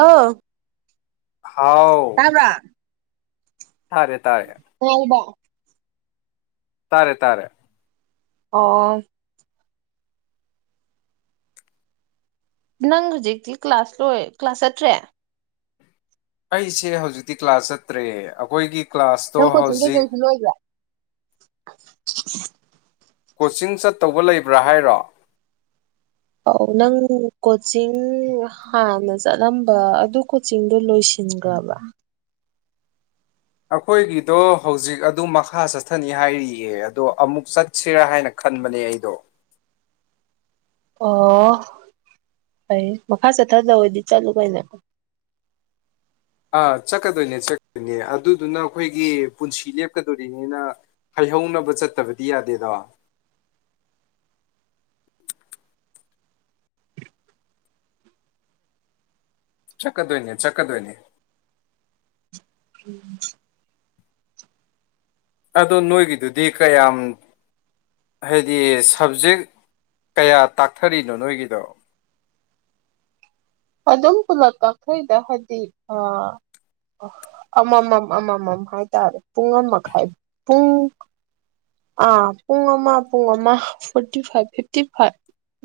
ꯑꯥꯎ ꯍꯥꯎ ꯇꯥꯕ꯭ꯔꯥ ꯇꯥꯔꯦ ꯇꯥꯔꯦ ꯉꯥꯏꯕ ꯇꯥꯔꯦ ꯇꯥꯔꯦ ꯑꯣ ꯅꯪ ꯍꯧꯖꯤꯛꯇꯤ ꯀ꯭ꯂꯥꯁ ꯂꯣꯏ ꯀ꯭ꯂꯥꯁ ꯆꯠꯇ꯭ꯔꯦ ꯑꯩꯁꯦ ꯍꯧꯖꯤꯛꯇꯤ ꯀ꯭ꯂꯥꯁ ꯆꯠꯇ꯭ꯔꯦ ꯑꯩꯈꯣꯏꯒꯤ ꯀ꯭ꯂꯥꯁꯇꯣ ꯅꯪ ꯀꯣꯆꯤꯡꯗꯣ ꯍꯧꯖꯤꯛ ꯂꯣꯏꯗꯤ ꯂꯣꯏꯒ꯭ꯔꯦ [inaudible] ꯀꯣꯆꯤꯡ ꯆꯠꯇꯧꯕ ꯂꯩꯕ꯭ꯔꯥ ꯍꯥꯏꯔꯣ ꯑꯧ ꯅꯪ ꯀꯣꯆꯤꯡ ꯍꯥꯟꯅ ꯆꯠꯂꯝꯕ ꯑꯗꯨ ꯀꯣꯆꯤꯡꯗꯨ ꯂꯣꯏꯁꯤꯒ꯭ꯔꯕ꯭ꯔ ꯑꯩꯈꯣꯏꯒꯤꯗꯣ ꯍꯧꯖꯤꯛ ꯑꯗꯨꯝ ꯃꯈꯥ ꯆꯠꯊꯅꯤ ꯍꯥꯏꯔꯤꯌꯦ ꯑꯗꯣ ꯑꯃꯨꯛ ꯆꯠꯁꯤꯔꯥ ꯍꯥꯏꯅ ꯈꯟꯕꯅꯦ ꯑꯩꯗꯣ ꯑꯣ ꯐꯩ ꯃꯈꯥ ꯆꯠꯊꯗꯧ ꯑꯣꯏꯗꯤ ꯆꯠꯂꯨ ꯀꯩꯅꯣ ꯑꯥ ꯆꯠꯀꯗꯣꯏꯅꯦ ꯆꯠꯀꯗꯣꯏꯅꯦ ꯑꯗꯨꯗꯨꯅ ꯑꯩꯈꯣꯏꯒꯤ ꯄꯨꯟꯁꯤ ꯂꯦꯞꯀꯗꯣꯔꯤꯅꯤꯅ ꯍꯩꯍꯧꯅꯕ ꯆꯠꯇꯕꯗꯤ ꯌꯥꯗꯦꯗꯣ ꯆꯠꯗꯣꯏꯅꯦ ꯆꯠꯀꯗꯣꯏꯅꯦ ꯎꯝ ꯑꯗꯣ ꯅꯣꯏꯒꯤꯗꯨꯗꯤ ꯀꯌꯥꯝ ꯍꯥꯏꯗꯤ ꯁꯕꯖꯦꯛ ꯀꯌꯥ ꯇꯥꯛꯊꯔꯤꯅꯣ ꯅꯣꯏꯒꯤꯗꯣ ꯑꯗꯨꯝ ꯄꯨꯂꯞ ꯇꯥꯛꯊꯩꯗ ꯍꯥꯏꯗꯤꯑ ꯑꯃꯃꯝ ꯑꯃꯃꯝ ꯍꯥꯏꯇꯥꯔꯦ ꯄꯨꯡ ꯑꯃꯥꯃꯈꯥꯏ ꯄꯨꯡ ꯑ ꯄꯨꯡ ꯑꯃ ꯄꯨꯡ ꯑꯃ ꯐꯣꯔꯇꯤ ꯐꯥꯏꯚ ꯐꯤꯐꯇꯤ ꯐꯥꯏꯚ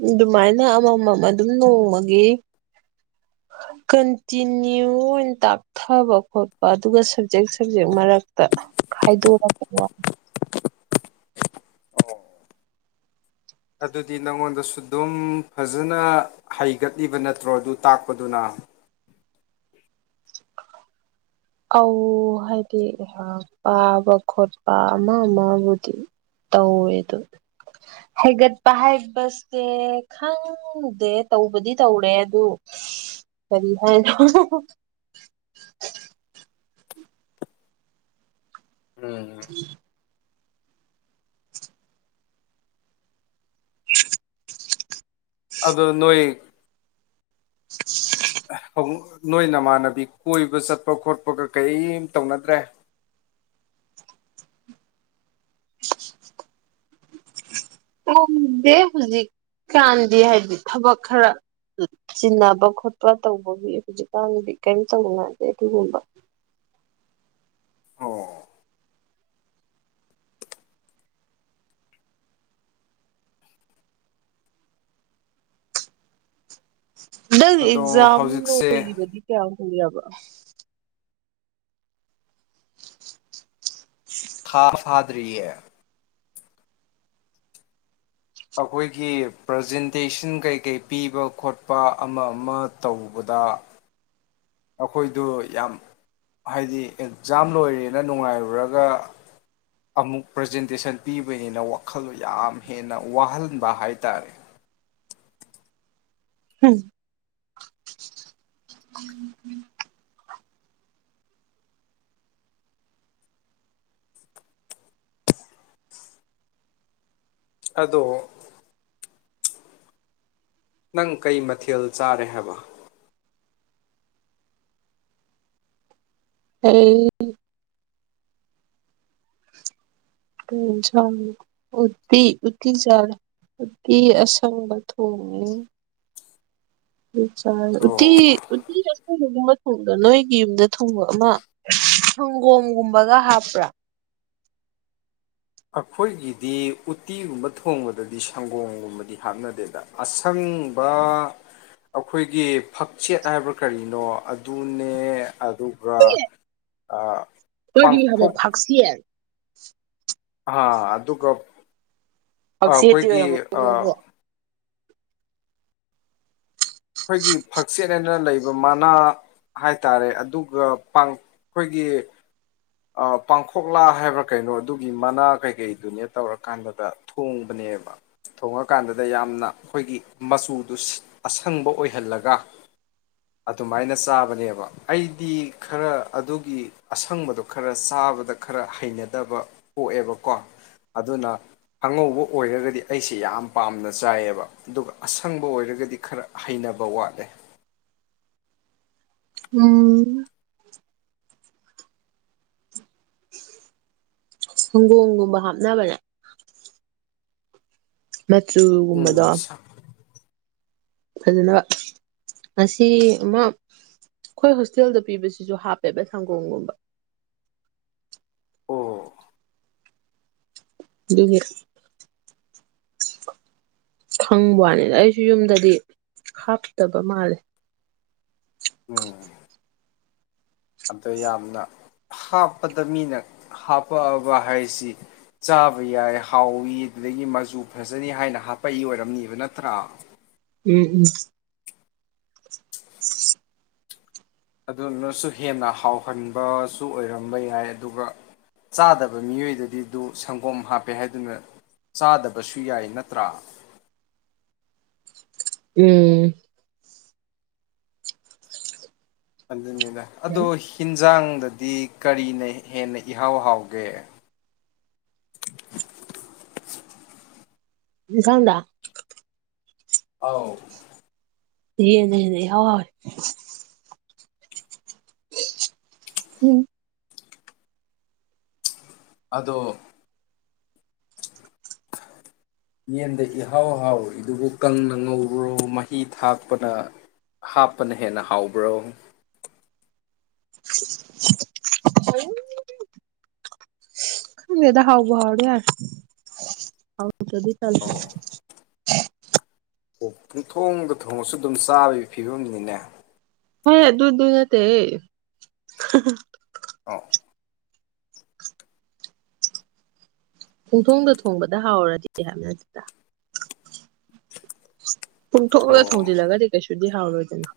ꯑꯗꯨꯃꯥꯏꯅ ꯑꯃꯃꯝ ꯑꯗꯨꯝ ꯅꯣꯡꯃꯒꯤ ꯀꯟꯇꯤꯅ꯭ꯌꯨ ꯑꯣꯏꯅ ꯇꯥꯛꯊꯕ ꯈꯣꯠꯄ ꯑꯗꯨꯒ ꯁꯞꯖꯦꯛ ꯁꯞꯖꯦꯛ ꯃꯔꯛꯇ ꯈꯥꯏꯗꯣꯔꯛꯄ ꯀꯣ ꯑꯗꯨꯗꯤ ꯅꯪꯉꯣꯟꯗꯁꯨ ꯑꯗꯨꯝ ꯐꯖꯅ ꯍꯩꯒꯠꯂꯤꯕ ꯅꯠꯇ꯭ꯔꯣ ꯑꯗꯨ ꯇꯥꯛꯄꯗꯨꯅ ꯍꯧ ꯍꯥꯏꯗꯤ ꯄꯥꯕ ꯈꯣꯠꯄ ꯑꯃ ꯑꯃꯕꯨꯗꯤ ꯇꯧꯋꯦ ꯑꯗꯨ ꯍꯥꯏꯒꯠꯄ ꯍꯥꯏꯕꯁꯦ ꯈꯪꯗꯦ ꯇꯧꯕꯗꯤ ꯇꯧꯔꯦ ꯑꯗꯨ ꯀꯔꯤ ꯍꯥꯏꯅꯣ ꯎꯝ [inaudible] [inaudible] ꯑꯗ ꯅꯣꯏ ꯑꯦ ꯑꯃꯨꯛ ꯅꯣꯏ ꯅꯃꯥꯟꯅꯕꯤ ꯀꯣꯏꯕ ꯆꯠꯄ ꯈꯣꯠꯄꯒ ꯀꯔꯤꯝ ꯇꯧꯅꯗ꯭ꯔꯦ ꯈꯪꯗꯦ ꯍꯧꯖꯤꯛꯀꯥꯟꯗꯤ ꯍꯥꯏꯕꯗꯤ ꯊꯕꯛ ꯈꯔ ꯆꯤꯟꯅꯕ ꯈꯣꯠꯄ ꯇꯧꯕꯒꯤ ꯍꯧꯖꯤꯛꯀꯥꯟꯗꯗꯤ ꯀꯔꯤꯝ ꯇꯧꯅꯗꯦ ꯑꯗꯨꯒꯨꯝꯕ ꯑꯣ ꯅꯪ ꯑꯗꯣ ꯑꯦꯛꯖꯝ ꯍꯧꯖꯤꯛꯁꯦ ꯂꯣꯏꯕꯒꯤ ꯀꯌꯥ ꯀꯨꯢꯔꯕ ꯊꯥ ꯐꯥꯗꯔꯤꯑꯦ ꯑꯩꯈꯣꯏꯒꯤ ꯄ꯭ꯔꯖꯦꯟꯇꯦꯁꯟ ꯀꯩꯀꯩ ꯄꯤꯕ ꯈꯣꯠꯄ ꯑꯃ ꯑꯃ ꯇꯧꯕꯗ ꯑꯩꯈꯣꯏꯗꯨ ꯌꯥꯝ ꯍꯥꯏꯗꯤ ꯑꯦꯛꯖꯥꯝ ꯂꯣꯏꯔꯦꯅ ꯅꯨꯡꯉꯥꯏꯔꯨꯔꯒ ꯑꯃꯨꯛ ꯄ꯭ꯔꯖꯦꯟꯇꯦꯁꯟ ꯄꯤꯕꯅꯤꯅ ꯋꯥꯈꯜꯗꯣ ꯌꯥꯝ ꯍꯦꯟꯅ ꯋꯥꯍꯟꯕ ꯍꯥꯏ ꯇꯥꯔꯦ ꯎꯝ ꯑꯗꯣ ꯅꯪ ꯀꯩ ꯃꯊꯦꯜ ꯆꯥꯔꯦ ꯍꯥꯏꯕ ꯑꯩ ꯀꯩ ꯏꯟꯁꯥꯡ ꯎꯇꯤ ꯎꯗꯤꯆꯥꯔꯦ ꯎꯇꯤ ꯑꯁꯪꯕ ꯊꯣꯡꯉꯦ ꯆꯥꯔꯦ ꯎꯇꯤ ꯑꯣ ꯎꯇꯤꯗꯡ [unintelligible] ꯊꯣꯡꯗꯣ ꯅꯣꯏꯒꯤ ꯌꯨꯝꯗ ꯊꯣꯡꯕ ꯑꯃ ꯁꯪꯒꯣꯝꯒꯨꯝꯕꯒ ꯍꯥꯞꯄ꯭ꯔꯥ ꯑꯩꯈꯣꯏꯒꯤꯗꯤ ꯎꯇꯤꯒꯨꯝꯕ ꯊꯣꯡꯕꯗꯗꯤ ꯁꯪꯒꯣꯝꯒꯨꯝꯕꯗꯤ ꯍꯥꯞꯅꯗꯦꯗ ꯑꯁꯪꯕ ꯑꯩꯈꯣꯏꯒꯤ ꯐꯛꯆꯦꯠ ꯍꯥꯏꯕ꯭ꯔꯥ ꯀꯔꯤꯅꯣ ꯑꯗꯨꯅꯦ ꯑꯗꯨ ꯏꯑꯦ ꯑꯥ [unintelligible] [inaudible] ꯑꯥ ꯑꯗꯨꯒ ꯄꯛꯁꯦꯠꯇꯤ ꯑꯩꯈꯣꯏꯒꯤ ꯑꯣꯏꯔꯝꯃꯣꯏꯗ ꯅꯪꯁꯨ ꯑꯩꯈꯣꯏꯒꯤ ꯑꯩꯈꯣꯏꯒꯤ ꯐꯛꯆꯦꯠ ꯍꯥꯏꯅ ꯂꯩꯕ ꯃꯅꯥ ꯍꯥꯏ ꯇꯔꯦ ꯑꯗꯨꯒ ꯄꯥꯡ ꯑꯩꯈꯣꯏꯒꯤ ꯑ ꯄꯥꯡꯈꯣꯛꯂꯥ ꯍꯥꯏꯕ꯭ꯔꯥ ꯀꯩꯅꯣ ꯑꯗꯨꯒꯤ ꯃꯅꯥ ꯀꯩꯀꯩꯗꯨꯅꯦ ꯇꯧꯔꯀꯥꯟꯗ ꯊꯣꯡꯕꯅꯦꯕ ꯊꯣꯡꯉꯀꯥꯟꯗ ꯌꯥꯝꯅ ꯑꯩꯈꯣꯏꯒꯤ ꯃꯆꯨꯗꯨ ꯑꯁꯪꯕ ꯑꯣꯏꯍꯜꯂꯒ ꯑꯗꯨꯃꯥꯏꯅ ꯆꯥꯕꯅꯦꯕ ꯑꯩꯗꯤ ꯈꯔ ꯑꯗꯨꯒꯤ ꯑꯁꯪꯕꯗꯣ ꯈꯔ ꯆꯥꯕꯗ ꯈꯔ ꯍꯩꯅꯗꯕ ꯄꯣꯛꯑꯦꯕꯀꯣ ꯑꯗꯨꯅ ꯑꯉꯧꯕ ꯑꯣꯏꯔꯒꯗꯤ ꯑꯩꯁꯦ ꯌꯥꯝ ꯄꯥꯝꯅ ꯆꯥꯏꯑꯦꯕ ꯑꯗꯨꯒ ꯑꯁꯪꯕ ꯑꯣꯏꯔꯒꯗꯤ ꯈꯔ ꯍꯩꯅꯕ ꯋꯥꯠꯂꯦ ꯎꯝ ꯁꯪꯒꯣꯝꯒꯨꯝꯕ ꯍꯥꯞꯅꯕꯅꯦ ꯃꯆꯨꯒꯨꯝꯕꯗꯣ ꯎꯝ ꯁꯥ ꯐꯖꯅꯕ ꯑꯁꯤ ꯑꯃ ꯑꯩꯈꯣꯏ ꯍꯣꯁꯇꯦꯜꯗ ꯄꯤꯕꯁꯤꯁꯨ ꯍꯥꯞꯄꯦꯕ ꯁꯪꯒꯣꯝꯒꯨꯝꯕ ꯑꯣ ꯂꯤꯒꯦ ꯈꯪꯕꯋꯅꯤꯗ ꯑꯩꯁꯨ ꯌꯨꯝꯗꯗꯤ ꯍꯥꯞꯇꯕ ꯃꯥꯜꯂꯦ ꯎꯝ ꯑꯗꯣ ꯌꯥꯝꯅ ꯍꯥꯞꯄꯗ ꯃꯤꯅ ꯍꯥꯄꯛꯑꯕ ꯍꯥꯏꯁꯤ ꯆꯥꯕ ꯌꯥꯏ ꯍꯥꯎꯏꯤ ꯑꯗꯨꯗꯒꯤ ꯃꯆꯨ ꯐꯖꯩ ꯍꯥꯏꯅ ꯍꯥꯞꯄꯛꯏ ꯑꯣꯏꯔꯝꯅꯤꯕ ꯅꯠꯇ꯭ꯔꯥ ꯎꯝ ꯎꯝ ꯑꯗꯨꯅꯁꯨ ꯍꯦꯟꯅ ꯍꯥꯎꯍꯟꯕꯁꯨ ꯑꯣꯏꯔꯝꯕ ꯌꯥꯏ ꯑꯗꯨꯒ ꯆꯥꯗꯕ ꯃꯤꯑꯣꯏꯗꯗꯤꯗꯨ ꯁꯪꯒꯣꯝ ꯍꯥꯞꯄꯦ ꯍꯥꯏꯗꯨꯅ ꯆꯥꯗꯕꯁꯨ ꯌꯥꯏ ꯅꯠꯇ꯭ꯔꯥ ꯎꯝ ꯑꯗꯨꯅꯤ ꯑꯗꯣ ꯌꯥꯝ ꯍꯤꯟꯖꯥꯡ ꯗꯗꯤ ꯀꯔꯤꯅ ꯍꯦꯟꯅ ꯏꯍꯥꯎ ꯍꯥꯎꯒꯦ ꯏꯟꯁꯥꯡꯗ ꯑꯥꯎ ꯌꯦꯟꯅ ꯍꯦꯟꯅ ꯏꯍꯥꯎ ꯍꯥꯎꯏ ꯎꯝ ꯑꯗꯣ ꯌꯦꯟꯗ ꯏꯍꯥꯎ ꯍꯥꯎꯔꯤꯗꯨꯕꯨ ꯀꯪꯅ ꯉꯧꯕ꯭ꯔꯣ ꯃꯍꯤ ꯊꯥꯛꯄꯅ ꯍꯥꯞꯄꯅ ꯍꯦꯟꯅ ꯍꯥꯎꯕ꯭ꯔꯣ ꯈꯪꯗꯦꯗ ꯍꯥꯎꯕꯨ ꯍꯥꯔꯗꯤ ꯌꯥꯔꯦ ꯑꯗꯨꯗꯤ ꯇꯜ [inaudible] ꯑꯣ ꯑꯣ ꯄꯨꯡ ꯊꯣꯡꯗ ꯊꯣꯡꯉꯁꯨ ꯑꯗꯨꯝ ꯆꯥꯕꯒꯤ ꯐꯤꯕꯝꯅꯤꯅꯦ ꯍꯣꯢ ꯑꯗꯨ ꯗꯨ ꯅꯠꯇꯦ ꯍꯦ ꯍꯥ ꯍꯥ ꯑꯥꯎ ꯄꯨꯡꯊꯣꯡꯗ ꯊꯣꯡꯕꯗ ꯍꯥꯎꯔꯗꯤ ꯍꯥꯏꯕ ꯅꯠꯇꯦꯗ ꯄꯨꯨꯛ ꯊꯣꯡꯒ ꯑꯣ ꯊꯣꯡꯖꯤꯜꯂꯒꯗꯤ ꯀꯩꯁꯨꯗꯤ ꯍꯥꯎꯔꯣꯏꯗꯅ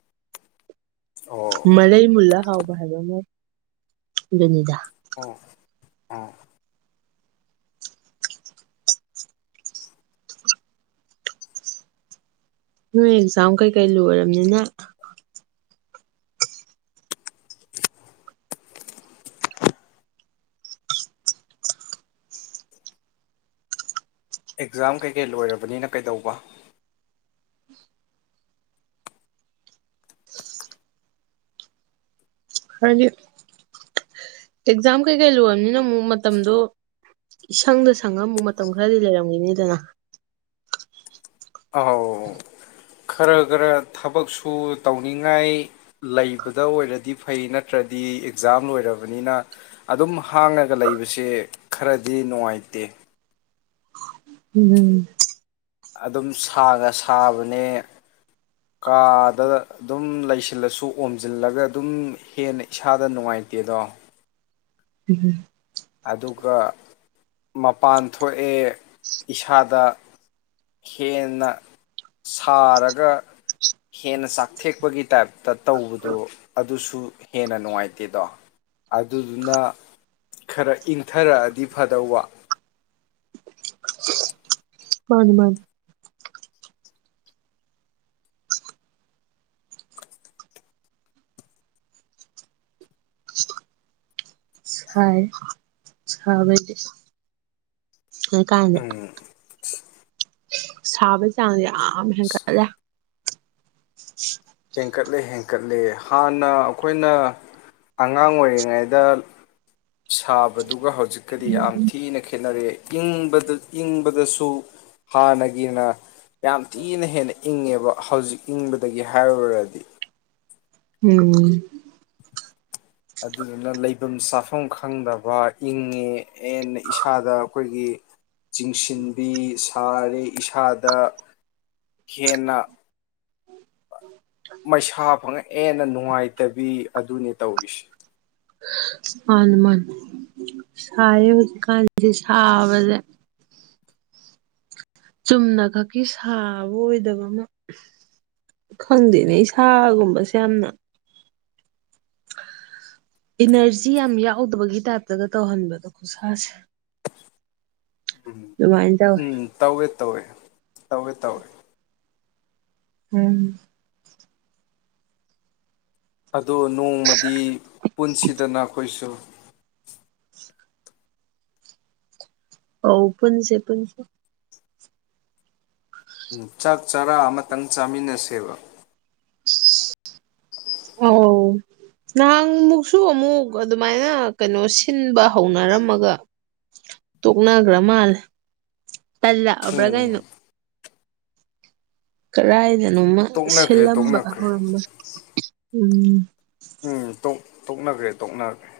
ꯑꯣ ꯃꯔꯩ ꯃꯨꯜꯂ ꯍꯥꯎ ꯍꯥꯏꯕ ꯑꯃ ꯑꯗꯨꯅꯤꯗ ꯑꯣ ꯑꯣ ꯅꯣꯏ ꯑꯦꯛꯖꯥꯝ ꯀꯩꯀꯩ ꯂꯣꯏꯔꯝꯅꯤꯅ ꯑꯦꯛꯖꯥꯝ ꯀꯩꯀꯩ ꯂꯣꯏꯔꯕꯅꯤꯅ ꯀꯩꯗꯧꯕ ꯍꯥꯏꯗꯤ ꯑꯦꯛꯖꯥꯝ ꯀꯩꯀꯩ ꯂꯣꯏꯔꯕꯅꯤꯅ ꯑꯃꯨꯛ ꯃꯇꯝꯗꯣ ꯏꯁꯪꯗ ꯁꯪꯉꯒ ꯑꯃꯨꯛ ꯃꯇꯝ ꯈꯔꯗꯤ ꯂꯩꯔꯝꯒꯤꯅꯤꯗꯅ ꯑꯧ ꯈꯔ ꯈꯔ ꯊꯕꯛꯁꯨ ꯇꯧꯅꯤꯡꯉꯥꯏ ꯂꯩꯕꯗ ꯑꯣꯏꯔꯗꯤ ꯐꯩ ꯅꯠꯇ꯭ꯔꯗꯤ ꯑꯦꯛꯖꯥꯝ ꯂꯣꯏꯔꯕꯅꯤꯅ ꯑꯗꯨꯝ ꯍꯥꯡꯉꯒ ꯂꯩꯕꯁꯦ ꯈꯔꯗꯤ ꯅꯨꯡꯉꯥꯏꯇꯦ ꯎꯝ ꯑꯗꯨꯝ ꯁꯥꯒ ꯁꯥꯕꯅꯦ ꯀꯥꯗ ꯑꯗꯨꯝ ꯂꯩꯁꯤꯜꯂꯁꯨ ꯑꯣꯝꯖꯤꯜꯂꯒ ꯑꯗꯨꯝ ꯍꯦꯟꯅ ꯏꯁꯥꯗ ꯅꯨꯡꯉꯥꯏꯇꯦꯗꯣ ꯎꯝ ꯑꯗꯨꯒ ꯃꯄꯥꯟ ꯊꯣꯛꯑꯦ ꯏꯁꯥꯗ ꯍꯦꯟꯅ ꯁꯥꯔꯒ ꯍꯦꯟꯅ ꯆꯥꯛꯊꯦꯛꯄꯒꯤ ꯇꯥꯏꯞꯇ ꯇꯧꯕꯗꯣ ꯑꯗꯨꯁꯨ ꯍꯦꯟꯅ ꯅꯨꯡꯉꯥꯏꯇꯦꯗꯣ ꯑꯗꯨꯗꯨꯅ ꯈꯔ ꯏꯪꯊꯔꯛꯑꯗꯤ ꯐꯗꯧꯕ ꯃꯥꯅꯤ ꯃꯥꯅꯤ ꯁꯥꯏ ꯁꯕꯩꯗꯤ ꯍꯧꯖꯤꯛ ꯀꯥꯟꯁꯦ ꯎꯝ ꯁꯥꯕꯩ ꯆꯥꯡꯁꯦ ꯌꯥꯝ ꯍꯦꯟꯒꯠꯂꯦ ꯍꯦꯟꯀꯠꯂꯦ ꯍꯦꯟꯀꯠꯂꯦ ꯍꯥꯟꯅ ꯑꯩꯈꯣꯏꯅ ꯑꯉꯥꯡ ꯑꯣꯏꯔꯤꯉꯩꯗ ꯁꯥꯕꯗꯨꯒ ꯍꯧ ꯍꯧꯖꯤꯛꯀꯗꯤ ꯌꯥꯝ ꯊꯤꯅ ꯈꯦꯠꯅꯔꯦ ꯏꯪꯕꯗ ꯏꯪꯕꯗꯁꯨ ꯍꯥꯟꯅꯒꯤꯅ ꯌꯥꯝ ꯊꯤꯅ ꯍꯦꯟꯅ ꯏꯪꯉꯦꯕ ꯍꯧꯖꯤꯛ ꯏꯪꯕꯗꯒꯤ ꯍꯥꯏꯔꯨꯔꯗꯤ ꯎꯝ ꯑꯗꯨꯗꯨꯅ ꯂꯩꯕꯝ ꯆꯥꯐꯝ ꯈꯪꯗꯕ ꯏꯪꯉꯦ ꯍꯦꯟꯅ ꯏꯁꯥꯗ ꯑꯩꯈꯣꯏꯒꯤ ꯆꯤꯡꯁꯤꯟꯕꯤ ꯁꯥꯔꯦ ꯏꯁꯥꯗ ꯍꯦꯟꯅ ꯃꯩꯁꯥ ꯐꯪꯉ ꯍꯦꯟꯅ ꯅꯨꯡꯉꯥꯏꯇꯕꯤ ꯑꯗꯨꯅꯤ ꯇꯧꯔꯤꯁꯦ ꯍꯅꯨꯃꯥꯟ ꯁꯥꯔꯦ ꯍꯧꯖꯤꯛꯀꯥꯟꯁꯤ ꯁꯥꯕꯗ ꯆꯨꯝꯅ ꯈꯛꯀꯤ ꯁꯥꯕ ꯑꯣꯏꯗꯕ ꯑꯃ ꯈꯪꯗꯦꯅꯦ ꯏꯁꯥꯒꯨꯝꯕꯁꯦ ꯌꯥꯝꯅ ꯏꯅꯔꯖꯤ ꯌꯥꯝ ꯌꯥꯎꯗꯕꯒꯤ ꯇꯥꯏꯞꯇꯒ ꯇꯧꯍꯟꯕꯗꯣ ꯢꯁꯥꯁꯦ ꯎꯝ ꯇꯧꯋꯦ ꯎꯝ ꯇꯧꯋꯦ ꯇꯧꯋꯦ ꯇꯧꯋꯦ ꯇꯧꯋꯦ ꯎꯝ ꯑꯗꯣ ꯅꯣꯡꯃꯗꯤ ꯄꯨꯟꯁꯤꯗꯅ ꯑꯩꯈꯣꯏꯁꯨ [inaudible] ꯑꯧ ꯄꯨꯟꯁꯦ ꯄꯨꯟꯁꯦ ꯆꯥꯛ ꯆꯥꯔꯥ ꯑꯃꯇꯪ ꯆꯥꯃꯤꯟꯅꯁꯦꯕ ꯑꯧ ꯅꯍꯥꯟ ꯃꯨꯛꯁꯨ ꯑꯃꯨꯛ ꯑꯗꯨꯃꯥꯏꯅ ꯀꯩꯅꯣ ꯁꯤꯟꯕ ꯍꯧꯅꯔꯝꯃꯒ ꯇꯣꯛꯅꯈ꯭ꯔ ꯃꯥꯜꯂꯦ ꯇꯂꯛꯑꯕ꯭ꯔ ꯎꯝ ꯀꯩꯅꯣ ꯀꯔꯥꯢꯗ ꯅꯣꯡꯃ ꯇꯣꯛꯅꯈ꯭ꯔꯦ ꯁꯤꯜꯂꯝꯕ ꯇꯣꯛꯅꯈ꯭ꯔꯦ ꯍꯧꯔꯝꯕ ꯎꯝ ꯎꯝ ꯇꯣꯛ ꯇꯣꯛꯅꯈ꯭ꯔꯦ ꯇꯣꯛꯅꯈ꯭ꯔꯦ